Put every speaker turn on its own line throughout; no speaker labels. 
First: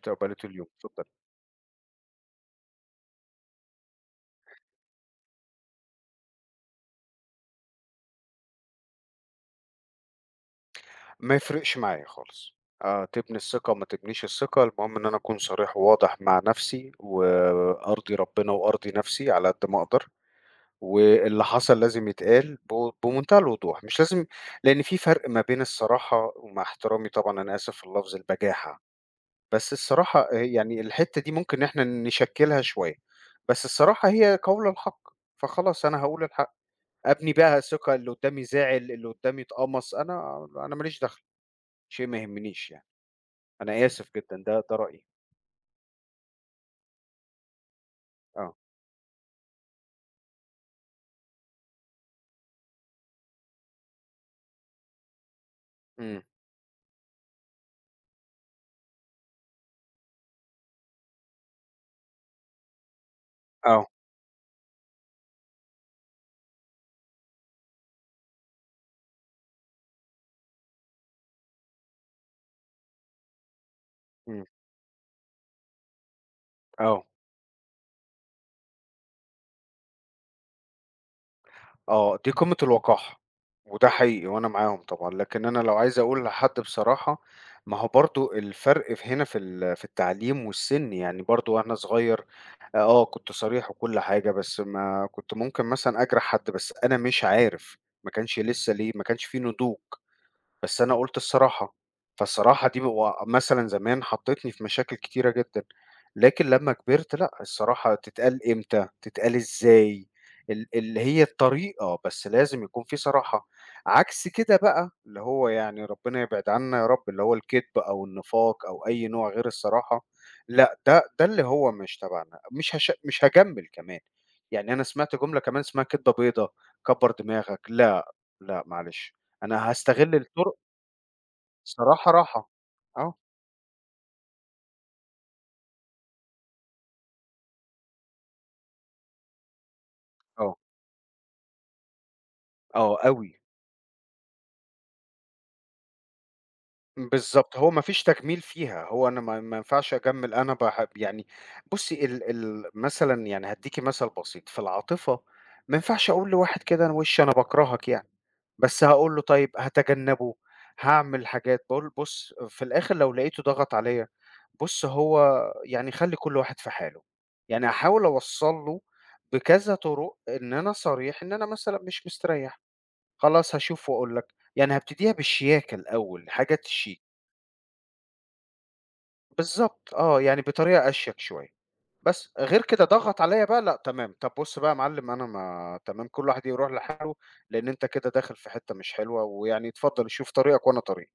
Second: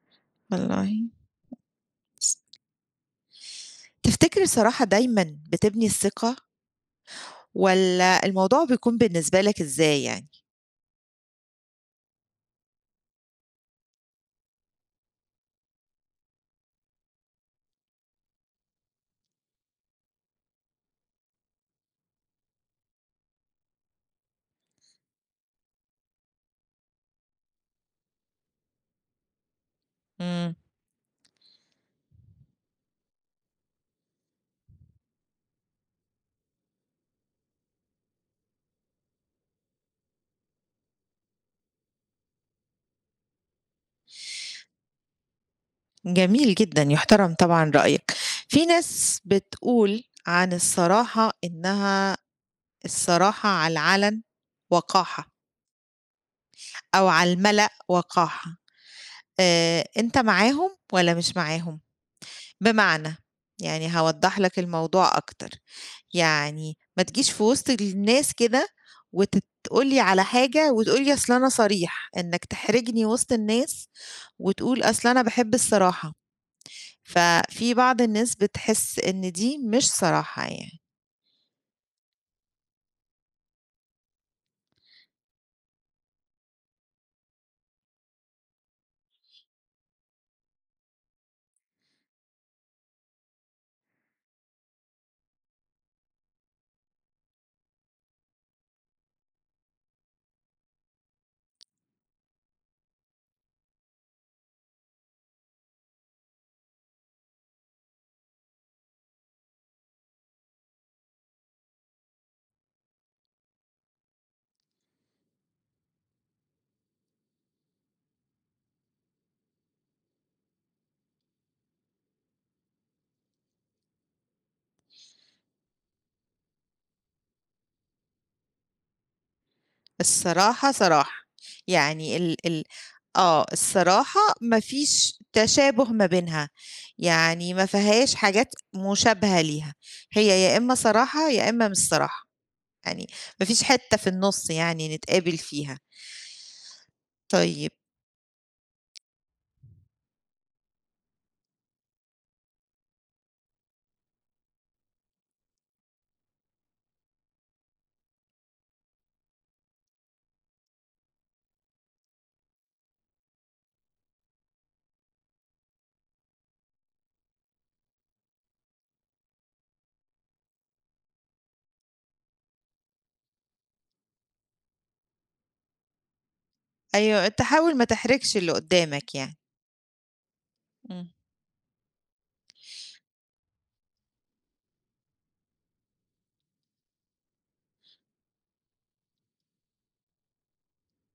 تعبت وبليت اليوم،
والله.
اتفضلي.
تفتكر الصراحة دايمًا بتبني الثقة، والّا الموضوع بيكون بالنسبة لك إزاي يعني؟
ما يفرقش معايا خالص. تبني الثقة ما تبنيش الثقة، المهم إن أنا أكون صريح وواضح مع نفسي، وأرضي ربنا وأرضي نفسي على قد ما أقدر. واللي حصل لازم يتقال بمنتهى الوضوح، مش لازم، لأن في فرق ما بين الصراحة، ومع احترامي طبعًا أنا آسف في اللفظ، البجاحة. بس الصراحة
إمم.
يعني الحتة دي ممكن إن إحنا نشكِّلها شوية. بس الصراحة هي قول الحق، فخلاص أنا هاقول الحق. أبني بيها ثقة، اللي قدّامي زعل، اللي قدّامي اتقمص، أنا ما ليش دخل، شيء ما يهمنيش يعني. أنا آسف جدًا، ده رأيي.
جميل جدًا، يُحترم طبعًا رأيك.
آه.
في ناس بتقول عن الصراحة إنها الصراحة على العلن وقاحة،
إمم.
أو على الملأ وقاحة. أنت معاهم والّا مش معاهم؟ بمعنى،
آه.
يعني هاوضّح لك الموضوع أكتر، يعني ما تجيش في وسط الناس كده وتت تقول لي على حاجة وتقول لي أصل أنا صريح، إنك تحرجني وسط الناس
إمم.
وتقول أصل أنا باحب الصراحة.
آه.
ففي بعض الناس بتحس إن دي مش صراحة يعني،
آه، دي قمة الوقاحة، وده حقيقي وأنا معاهم طبعًا. لكن أنا لو عايز أقول لحد بصراحة، ما هو برضه الفرق في هنا في التعليم والسِن. يعني برضه وأنا صغير آه، كنت صريح وكل حاجة، بس ما كنت ممكن مثلًا أجرح حد، بس أنا مش عارف، ما كانش لسه ليه، ما كانش في نضوج. بس أنا قُلت الصراحة، فالصراحة دي و مثلًا زمان حطّتني في مشاكل كتيرة جدًا. لكن لمّا كبرت لأ، الصراحة تتقال إمتى، تتقال إزاي، اللي هي الطريقة، بس لازم يكون في صراحة. عكس كده بقى اللي هو يعني ربنا يبعد عنا يا رب، اللي هو الكدب أو النفاق أو أي نوع غير الصراحة. لأ ده اللي هو مش تبعنا، مش هاجمّل كمان. يعني أنا سمعت جملة كمان اسمها كدبة بيضا، كبّر دماغك. لأ، لأ معلش، أنا هاستغل الطُرق.
الصراحة صراحة،
الصراحة
يعني ال
راحة.
ال
آه.
آه، الصراحة ما فيش تشابه ما بينها، يعني ما فيهاش حاجات مشابهة ليها، هي
آه.
يا إما صراحة يا إما مش صراحة،
آه
يعني
أوي.
ما فيش حتّة في النُص يعني نتقابل فيها.
بالضبط، هو
طيب
ما فيش تجميل فيها، هو أنا ما ينفعش أجمّل، أنا باحب يعني. بُصّي ال ال مثلًا يعني هادّيكِ مثل بسيط، في العاطفة ما ينفعش أقول لواحد كده انا وِش، أنا باكرهك يعني، بس هاقول له طيب، هاتجنّبه، هاعمل حاجات، باقول بُص في الآخر لو لقيته ضغط عليّا، بُص هو يعني خلّي كل واحد في حاله. يعني أحاول أوصّل له بكذا طُرق إن أنا صريح، إن أنا مثلًا مش مستريّح. خلاص هاشوف وأقول لك، يعني هابتديها بالشياكة الأول، حاجة تشيك.
أيوه، تحاول ما تحرجش اللي قدّامك يعني.
بالضبط آه، يعني بطريقة
إمم.
أشيك شوية. بس غير كده ضغط عليَّ بقى لأ، تمام، طب بُص بقى يا معلم، أنا ما تمام، كل واحد يروح لحاله، لأن أنت كده داخل في حتة مش حلوة، ويعني اتفضل شوف طريقك وأنا طريقي،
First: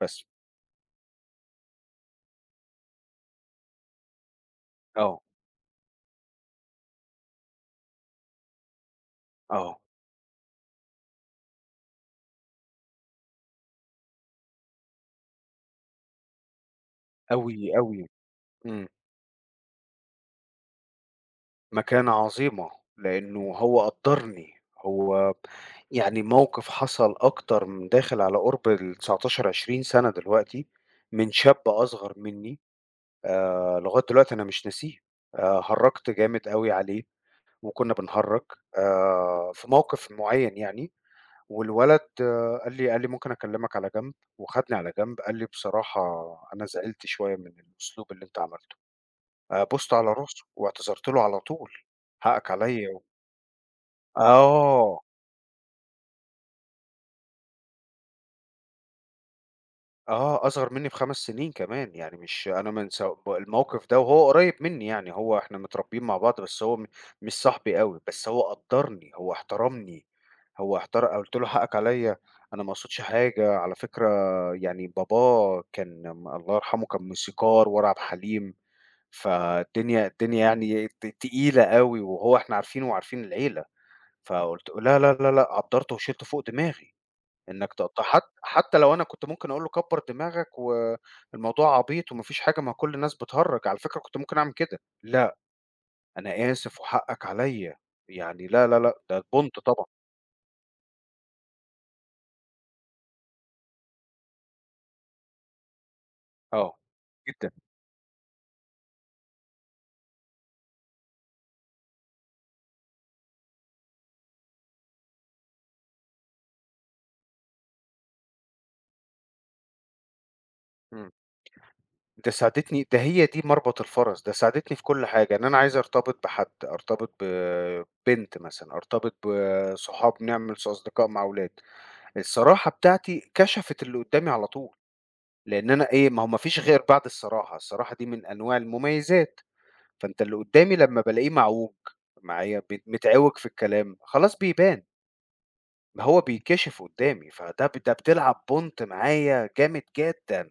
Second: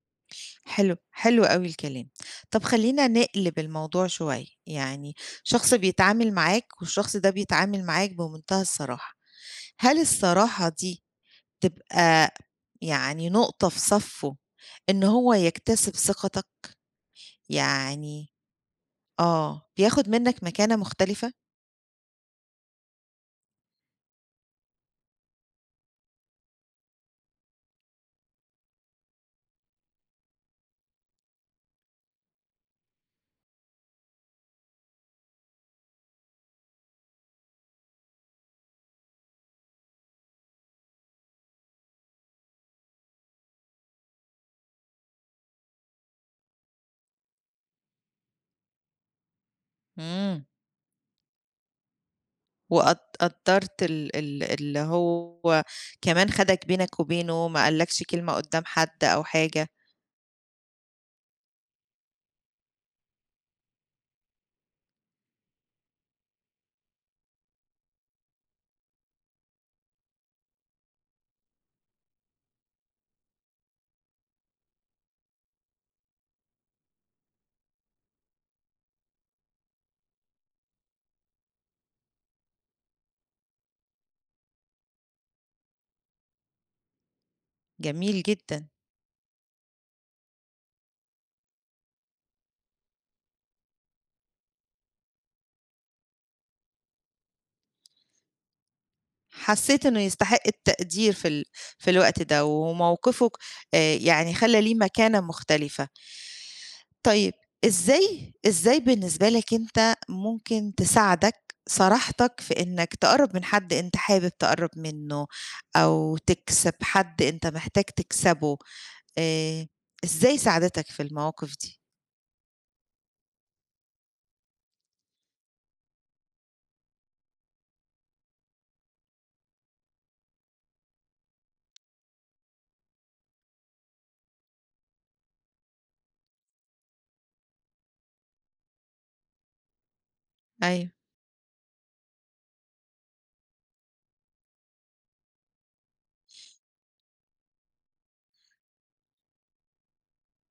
بس.
حلو، حلو أوي الكلام. طب خلّينا نقلب الموضوع شوية، يعني
آه.
شخص بيتعامل معاك والشخص ده بيتعامل معاك بمنتهى الصراحة،
آه،
هل الصراحة دي تبقى يعني نقطة في صفّه إن هو يكتسب ثقتك؟
أوي، أوي.
يعني
إمم.
آه، بياخد منّك مكانة مختلفة؟
مكانة عظيمة، لإنه هو قدّرني. هو يعني موقف حصل أكتر من داخل على قُرب ال19 20 سَنة دلوقتي، من شاب أصغر منّي، لغاية دلوقتي أنا مش ناسيه. هرّجت جامد أوي عليه وكُنّا بنهرّج في موقف معيّن يعني. والولد آه قال لي: "ممكن أكلّمك على جنب." وخدني على جنب قال لي: "بصراحة أنا زعلت شوية من الأسلوب اللي أنت عملته." بُصّت على راسه
إمم،
واعتذرت له على طول. حقّك عليّا.
وقد
و
قدّرت ال ال اللي
آه،
هو كمان خَدَك بينك وبينه، ما قالكش كلمة قدّام حد أو حاجة،
آه، أصغر منّي ب5 سنين كمان. يعني مش أنا من س الموقف ده وهو قريّب منّي يعني، هو إحنا متربيين مع بعض، بس هو م مش صاحبي أوي، بس هو قدّرني، هو احترمني، هو احتر قُلت له حقك عليّا، أنا ما اقصدش حاجة، على فكرة. يعني باباه كان الله يرحمه كان موسيقار وأنا عبد الحليم، فالدنيا الدنيا يعني تقيلة أوي، وهو إحنا عارفينه وعارفين العيلة. فقُلت لا، لا، لا، لأ، قدّرته وشِلته فوق دماغي. إنّك تقط حت
جميل جدًا.
حتى لو أنا كنت ممكن أقول له كبّر دماغك والموضوع عبيط وما فيش حاجة، ما كل الناس بتهرّج، على فكرة كنت ممكن أعمل كده، لأ. أنا آسف وحقّك عليَّ، يعني لا، لا، لأ، ده بُنْت طبعًا.
حسّيت إنه يستحق التقدير في الوقت ده، وموقفِك يعني خلّى ليه مكانة مختلفة.
آه.
طيب
جدًا.
إزاي بالنسبة لك أنت ممكن تساعدك صراحتك في إنك تقرّب من حد أنت حابب تقرّب منّه، أو تكسب حد أنت محتاج تكسبه، آآ إزاي ساعدتك في
إمم.
المواقف دي؟
ده هي دي مربط الفرس، ده ساعدتني في كل حاجة، إن أنا عايز أرتبط بحد، أرتبط ببنت مثلًا، أرتبط بصحاب، نعمل أصدقاء مع أولاد. الصراحة بتاعتي كشفت اللي قدّامي على طول. لإن أنا إيه، ما هو ما فيش غير بعد الصراحة، الصراحة دي من أنواع المميزات. فأنت اللي قدّامي
أيوه
لمّا بالاقيه معوج معايا، متعوج في الكلام، خلاص بيبان، ما هو بيتكشف قدّامي، فده ب ده بتلعب بونت معايا جامد جدًا.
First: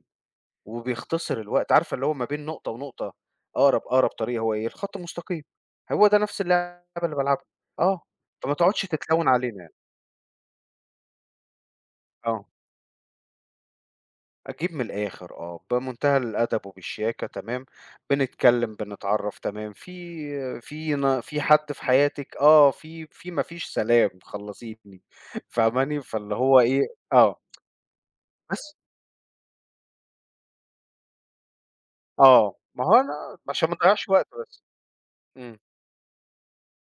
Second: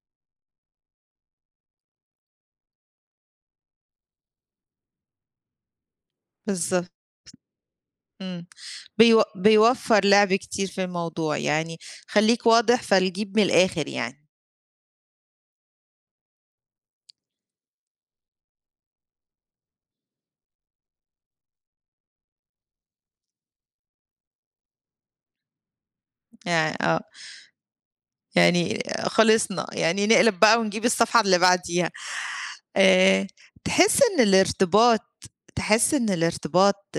وبيختصر الوقت، عارفة اللي هو ما بين نقطة ونقطة، أقرب طريق هو إيه، الخط المستقيم. هو ده نفس اللعبة
بالضبط،
اللي بالعبها. آه.
إمم،
فما تقعدش تتلوّن علينا يعني.
بيوفّر لعب كتير في الموضوع، يعني
آه.
خلّيك واضح فالجيب من الآخر يعني.
أجيب من الآخر آه، بمنتهى الأدب وبالشياكة تمام، بنتكلم، بنتعرّف تمام، في حد في حياتِك آه، في ما فيش سلام خلّصيني، فاهماني؟ فاللي هو إيه.
آه،
آه. بس
يعني خلصنا، يعني نقلب بقى ونجيب الصفحة اللي بعديها.
آه، ما هو
آآ،
أنا عشان ما
تحس
نضيّعش
إن
وقت بس.
الارتباط
إمم.
تحس إن الارتباط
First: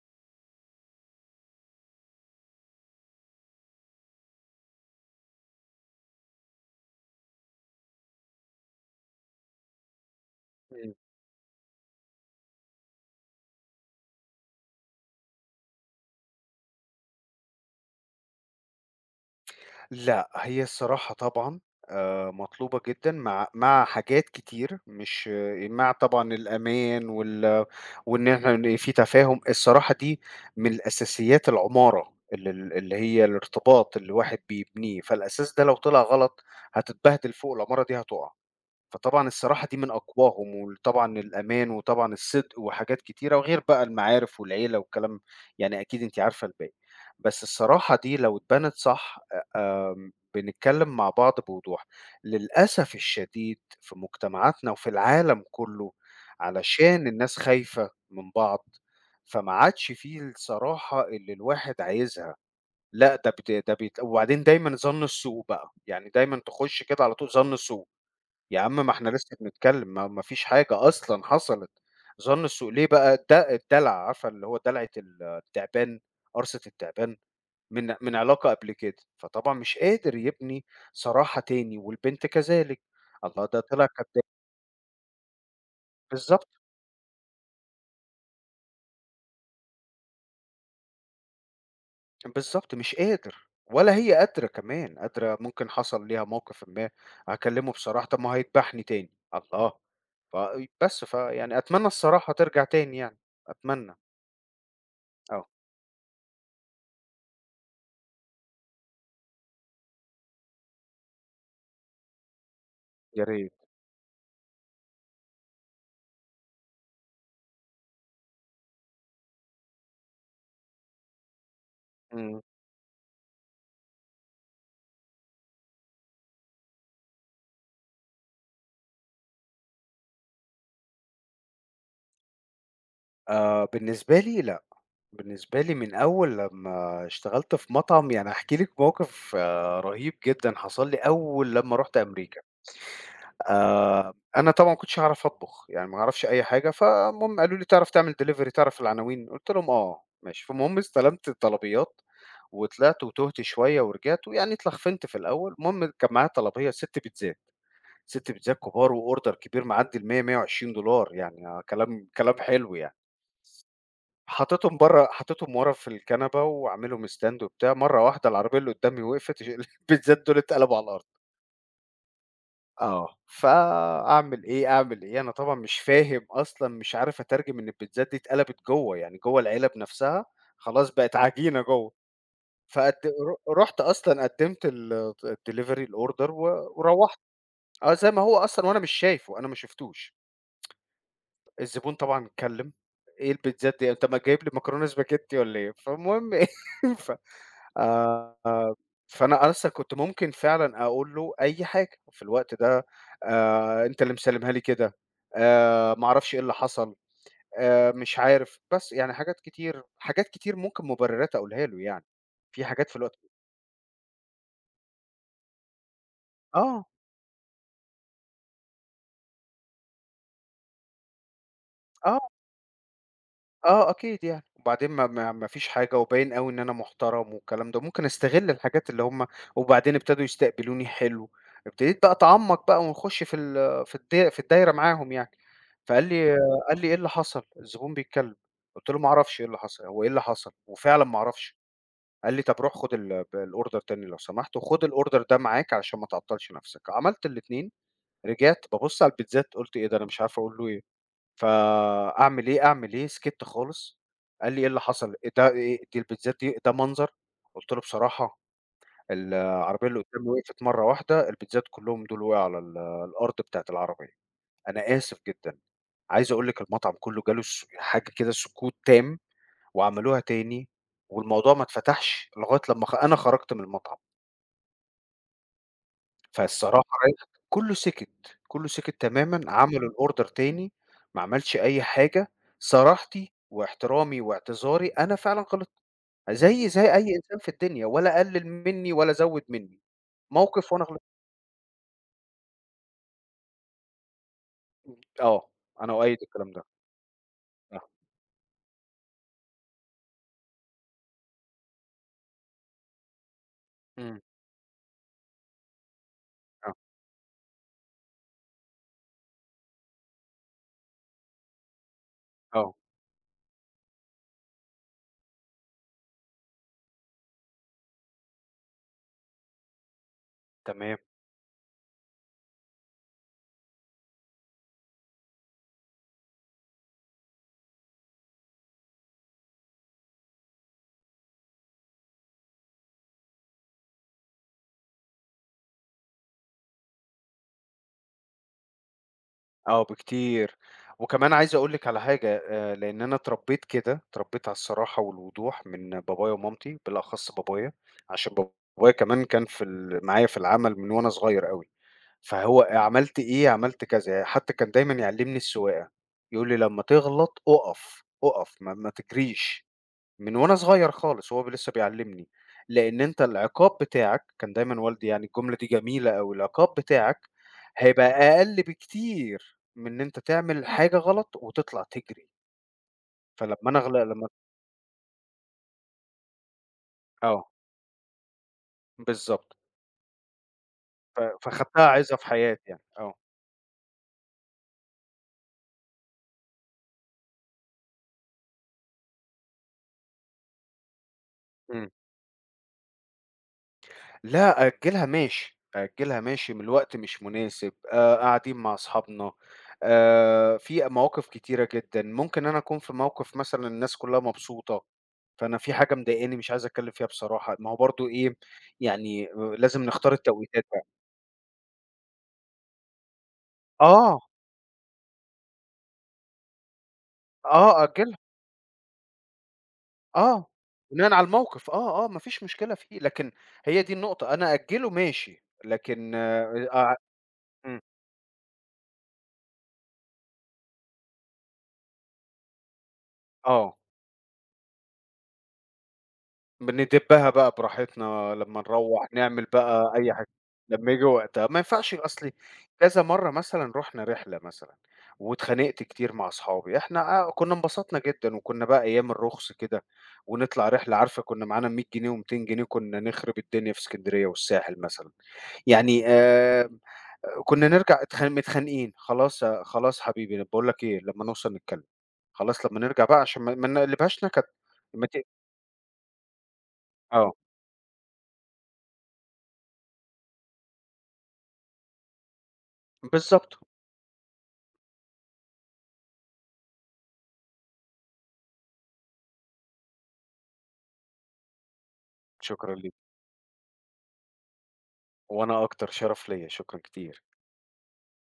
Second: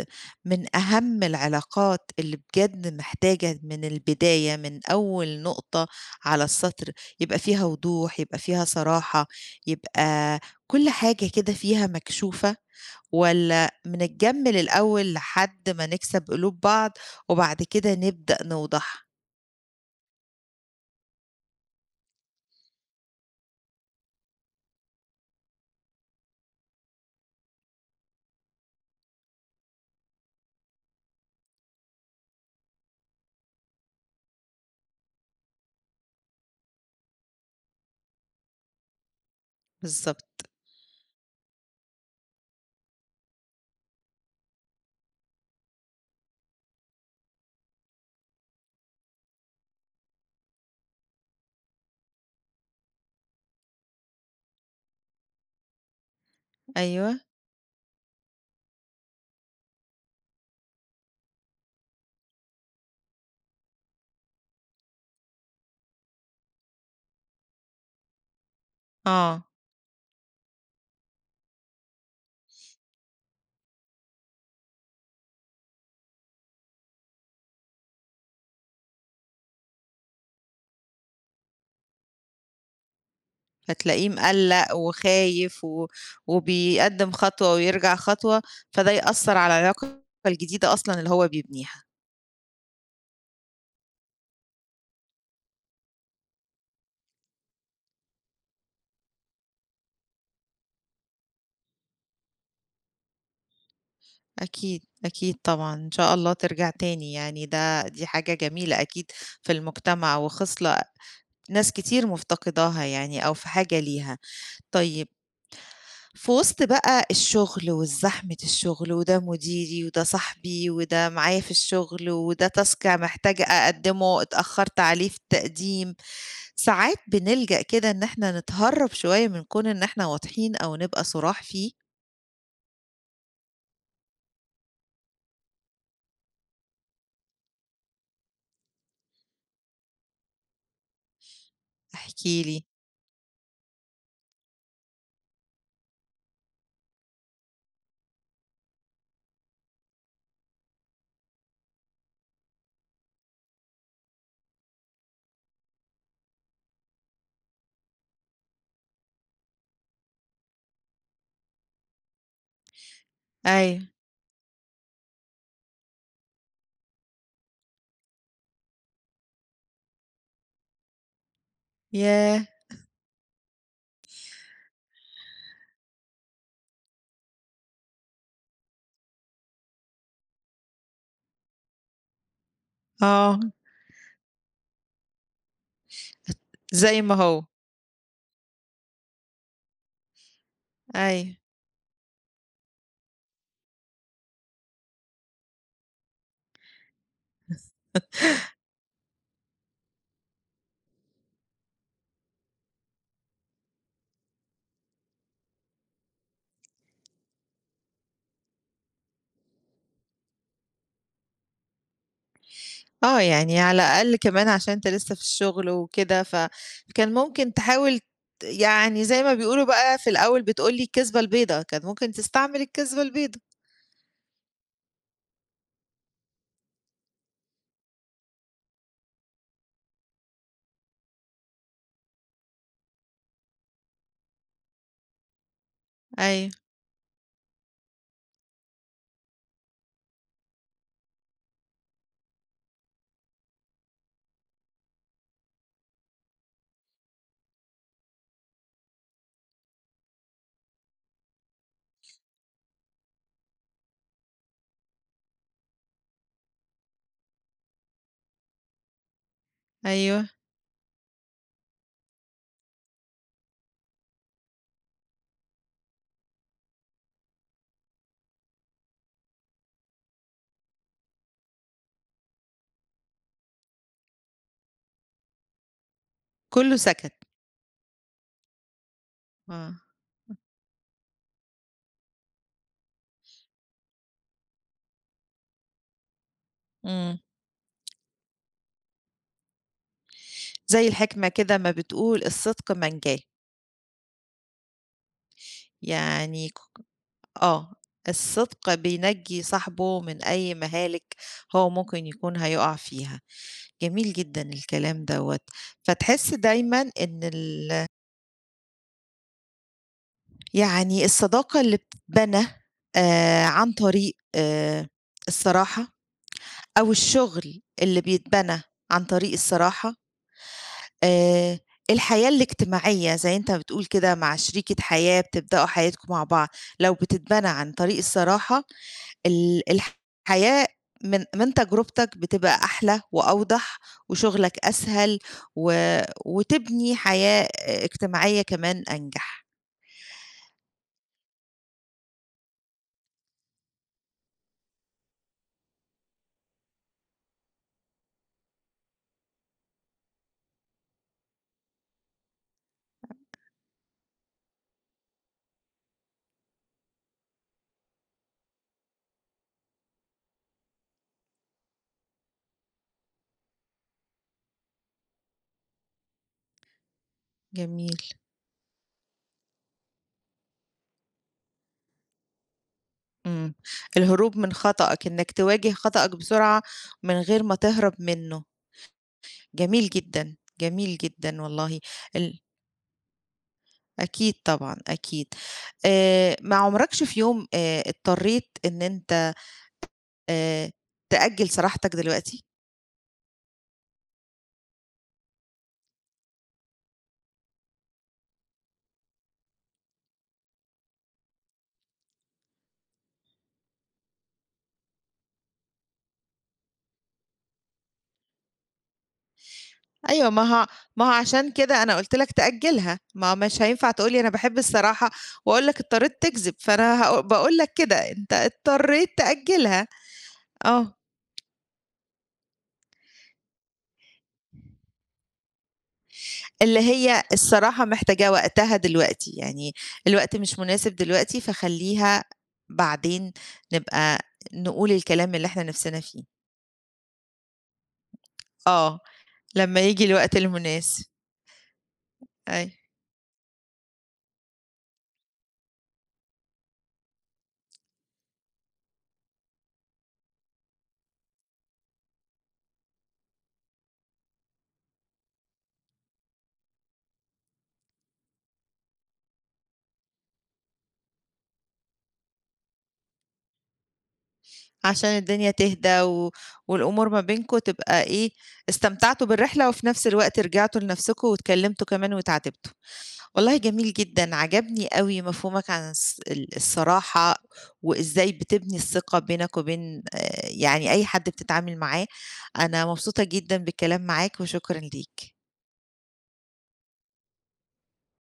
من أهم العلاقات اللي بجد محتاجة من البداية، من أول نقطة على السطر، يبقى فيها وضوح، يبقى فيها صراحة، يبقى كل
إمم.
حاجة كده فيها مكشوفة، والّا بنتجمل الأول لحد ما نكسب قلوب بعض، وبعد كده نبدأ نوضح؟
لأ، هي الصراحة طبعًا مطلوبة جدًا مع حاجات كتير، مش مع طبعًا الأمان وإن إحنا إن في تفاهم. الصراحة دي من الأساسيات، العمارة ال ال اللي هي الارتباط اللي الواحد بيبنيه، فالأساس ده لو طلع غلط هتتبهدل فوق، العمارة دي هتقع. فطبعًا الصراحة دي من
بالضبط،
أقواهم، وطبعًا الأمان وطبعًا الصدق وحاجات كتيرة، وغير بقى المعارف والعيلة والكلام. يعني أكيد أنتِ عارفة الباقي. بس الصراحة دي لو اتبنت صح، بنتكلم مع بعض بوضوح. للأسف الشديد في مجتمعاتنا وفي العالم كله، علشان
أيوه.
الناس خايفة من بعض، فما عادش في الصراحة اللي الواحد عايزها. لأ ده بيت، وبعدين دايمًا ظَن السوء بقى، يعني دايمًا تخش كده على طول ظَن السوء، يا عم ما إحنا لسه
آه،
بنتكلم، ما فيش حاجة أصلًا حصلت. ظَن السوء ليه بقى؟ الدلع عارفة اللي هو دلعة التعبان، قرصة التعبان. من علاقة قبل كده، فطبعًا مش قادر يبني صراحة تاني والبنت كذلك، الله ده طلع
فتلاقيه
كداب.
مقلّق وخايف و
بالضبط.
وبيقدّم خطوة ويرجع خطوة، فده يأثّر على العلاقة الجديدة أصلًا اللي هو بيبنيها.
بالضبط مش قادر، ولا هي قادرة كمان، قادرة ممكن حصل ليها موقف ما. هاكلمه بصراحة، طب ما هو هيكبحني تاني، الله! ف بس فيعني أتمنى الصراحة ترجع تاني يعني، أتمنى.
أكيد، أكيد
آه.
طبعًا، إن شاء الله ترجع تاني يعني ده دي حاجة جميلة أكيد في المجتمع وخِصلة ناس كتير مفتقداها
يا
يعني أو في
ريت.
حاجة ليها. طيب في وسط بقى الشغل وزحمة الشغل وده مديري وده صاحبي وده معايا في الشغل
إمم.
وده task محتاجة أقدّمه اتأخرت عليه في التقديم، ساعات بنلجأ كده إن إحنا نتهرّب شوية من كون إن إحنا واضحين أو نبقى صُراح فيه.
بالنسبة لي لأ. بالنسبة لي من أول لمّا اشتغلت في مطعم، يعني هاحكي لِك موقف آه رهيب جدًا حصل لي أول لمّا رُحت
احكِ
أمريكا.
لي.
أنا طبعًا ما كنتش أعرف أطبخ، يعني ما أعرفش أي حاجة. فالمهم قالوا لي: "تعرف تعمل delivery، تعرف العناوين؟" قُلت لهم: "آه، ماشي." فالمهم استلمت الطلبيات وطلعت وتُهت شوية ورجعت، ويعني اتلخفنت في الأول. المهم كان معايا طلبية 6 بيتزات، 6 بيتزات كبار وorder كبير معدّي ال100، $120 يعني آه، كلام حلو يعني.
أيوه،
حطيتهم برّه، حطيتهم ورا في الكنبة وعامل لهم stand وبتاع، مرّة واحدة العربية اللي قدّامي وقفت البيتزات دول اتقلبوا على الأرض.
ياه!
آه، فأعمل إيه، أعمل إيه، أنا طبعًا مش فاهم أصلًا، مش عارف أترجم إن البيتزات دي اتقلبت جوّه، يعني جوّه العلب نفسها، خلاص بقت عجينة جوّه. فقد
آه،
ر رُحت أصلًا قدّمت ال الdelivery الorder و
زي ما
وروّحت.
هو.
آه، زي ما هو أصلًا وأنا مش شايفه، أنا ما شفتوش.
أيوه.
الزبون طبعًا اتكلّم، إيه البيتزات دي؟ طب ما جايب لي مكرونة سباجيتي والّا إيه؟ فالمهم إيه ف آآ، فأنا أصلًا كنت ممكن فعلًا أقول له أي حاجة في الوقت ده. أنت اللي مسلّمها لي كده، ما أعرفش إيه اللي حصل، مش عارف، بس يعني حاجات كتير، حاجات كتير ممكن مبررات أقولها له يعني، في حاجات في الوقت.
آه، يعني على الأقل كمان عشان أنت لسه في الشغل وكده،
آه.
فكان ممكن تحاول يعني زي ما بيقولوا بقى في الأول بتقول لي الكذبة البيضا، كان ممكن
آه.
تستعمل الكذبة البيضا.
آه أكيد يعني. وبعدين ما فيش حاجة، وباين أوي إن أنا محترم والكلام ده، ممكن أستغل الحاجات اللي هم. وبعدين ابتدوا يستقبلوني حلو، ابتديت بقى أتعمّق بقى ونخش في الدايرة معاهم يعني. فقال لي
أيوه،
قال لي: "إيه اللي حصل؟ الزبون بيتكلم." قُلت له: "ما أعرفش إيه اللي حصل، هو إيه اللي حصل؟" وفعلًا ما أعرفش. قال لي: "طَب روح خُد ال ب الorder تاني لو سمحت، وخُد الorder ده معاك علشان ما تعطّلش نَفْسك." عملت الاتنين، رجعت بابُص على البيتزات قُلت إيه ده، أنا مش عارف أقول له إيه. فأعمل إيه، أعمل إيه، سكِتّ خالص. قال لي: "إيه اللي حصل؟ إيه دي البيتزات دي، ده منظر؟" قُلت له: "بصراحة العربية اللي
أيوه،
قدّامي وقفت مرّة واحدة، البيتزات كلّهم دول وقعوا على ال الأرض بتاعة العربية، أنا آسف جدًا." عايز أقول لِك المطعم كلّه جاله حاجة كده، سكوت تام، وعملوها تاني والموضوع ما اتفتحش لغاية لمّا أنا خرجت من المطعم.
كُلّه
فالصراحة رايح-
سَكَت،
كُلّه سِكِت. كُلّه سِكِت تمامًا،
آه،
عملوا الorder تاني، ما عملش أي حاجة. صراحتي واحترامي واعتذاري، أنا فعلًا غلطت، زيي زي أي
إمم،
إنسان في الدنيا، ولا قلِّل منّي ولا زوِّد منّي. موقِف وأنا
زي
غلطت.
الحكمة كده ما بتقول الصدق منجاه،
آه، أنا أؤيّد
يعني
الكلام
ك
ده.
آه،
آه.
الصدق بينجّي صاحبه من أي مهالك هو ممكن يكون هيُقع فيها. جميل
إمم.
جدًا الكلام دوّة، فتحس
آه.
دايمًا إن ال يعني الصداقة اللي بتتبنى
آه.
عن طريق الصراحة أو الشغل اللي بيتبنى عن طريق الصراحة،
تمام.
آآ الحياة الاجتماعية زي أنت بتقول كده مع شريكة حياة بتبدأوا حياتكم مع بعض، لو بتتبنى عن طريق الصراحة ال الحياة من تجربتك بتبقى أحلى وأوضح وشغلك أسهل و وتبني حياة آه، اجتماعية كمان أنجح.
آه بكتير. وكمان عايز أقول لِك على حاجة، لإن أنا اتربيت كده، اتربيت على الصراحة والوضوح من بابايا ومامتي، بالأخص بابايا. عشان بابايا كمان كان في ال معايا في العمل من وأنا صغير أوي. فهو عملت إيه، عملت كذا، يعني حتى كان دايمًا يعلّمني السواقة، يقول لي: "لمّا تغلط أُقف، أُقف ما تجريش." من وأنا صغير خالص، هو لسه بيعلّمني. لإن أنت العقاب بتاعك كان دايمًا، والدي يعني الجملة دي جميلة أوي، العقاب بتاعك
جميل.
هيبقى أقل بكتير من إن أنت تعمل حاجة غلط وتطلع تجري.
إمم،
فلمّا أنا لمّا
الهروب من خطأك، إنك تواجه خطأك بسرعة من غير
آه،
ما تهرب منه،
بالضبط.
جميل جدًا، جميل
ف
جدًا والله
فخدتها عِزة
ال
في حياتي يعني. آه.
أكيد طبعًا، أكيد. ما عمركش في يوم اضطريت إن أنت آآ، تأجّل
إمم.
صراحتك دلوقتي؟
لأ أأجّلها ماشي، أأجّلها ماشي، من الوقت مش مناسب، قاعدين مع أصحابنا، في مواقف كتيرة جدًا، ممكن أنا أكون في موقف مثلًا الناس كلّها مبسوطة فأنا في حاجة مضايقاني، مش عايز أتكلّم فيها بصراحة، ما هو برضه إيه، يعني آه، لازم نختار
أيوه، ما
التوقيتات
هو
بقى.
ما هو عشان كده أنا قُلت لك تأجّلها، ما هو مش هينفع تقول
آه.
لي أنا باحب الصراحة وأقول لك اضطريت تكذب، فأنا باقول لك
آه
كده،
أأجّلها.
أنت اضطريت تأجّلها،
آه.
آه.
بناءً على الموقف آه، آه، ما فيش مشكلة فيه. لكن هي دي النقطة، أنا أأجّله ماشي، لكن
اللي هي
إمم.
الصراحة محتاجاه وقتها دلوقتي، يعني الوقت مش مناسب دلوقتي، فخلّيها بعدين
آه.
نبقى نقول الكلام اللي إحنا نِفسنا فيه.
بندبّها بقى براحتنا لمّا
آه،
نروّح، نعمل
لمّا
بقى
ييجي
أي حاجة،
الوقت
لمّا ييجي
المناسب،
وقتها. ما ينفعش أصل،
أيوه،
كذا مرّة مثلًا رُحنا رحلة مثلًا، واتخانقت كتير مع أصحابي، إحنا آه كُنّا انبسطنا جدًا، وكُنّا بقى أيام الرخص كده، ونطلع رحلة، عارفة كُنّا معانا 100 جنيه و200 جنيه كُنّا نخرب الدنيا في إسكندرية والساحل مثلًا. يعني كُنّا نرجع متخانقين، خلاص يا خلاص حبيبي باقول لك إيه، لمّا نوصل نتكلّم، خلاص لمّا نرجع بقى عشان ما نقلّبهاش نكد. ما
عشان
ت
الدنيا تهدى و والأمور ما
آه،
بينكم تبقى إيه، استمتعتوا بالرحلة وفي نَفْس الوقت رجعتوا لنَفْسكم واتكلمتوا كمان واتعاتبتوا.
بالضبط.
والله جميل جدًا، عجبني أوي مفهومك عن الصراحة، وإزاي بتبني الثقة بينك وبين يعني أي حد بتتعامل معاه،
شكرًا
أنا
ليك.
مبسوطة جدًا بالكلام معاك وشكرًا ليك.
وأنا أكتر، شرف ليّا، شكرًا كتير.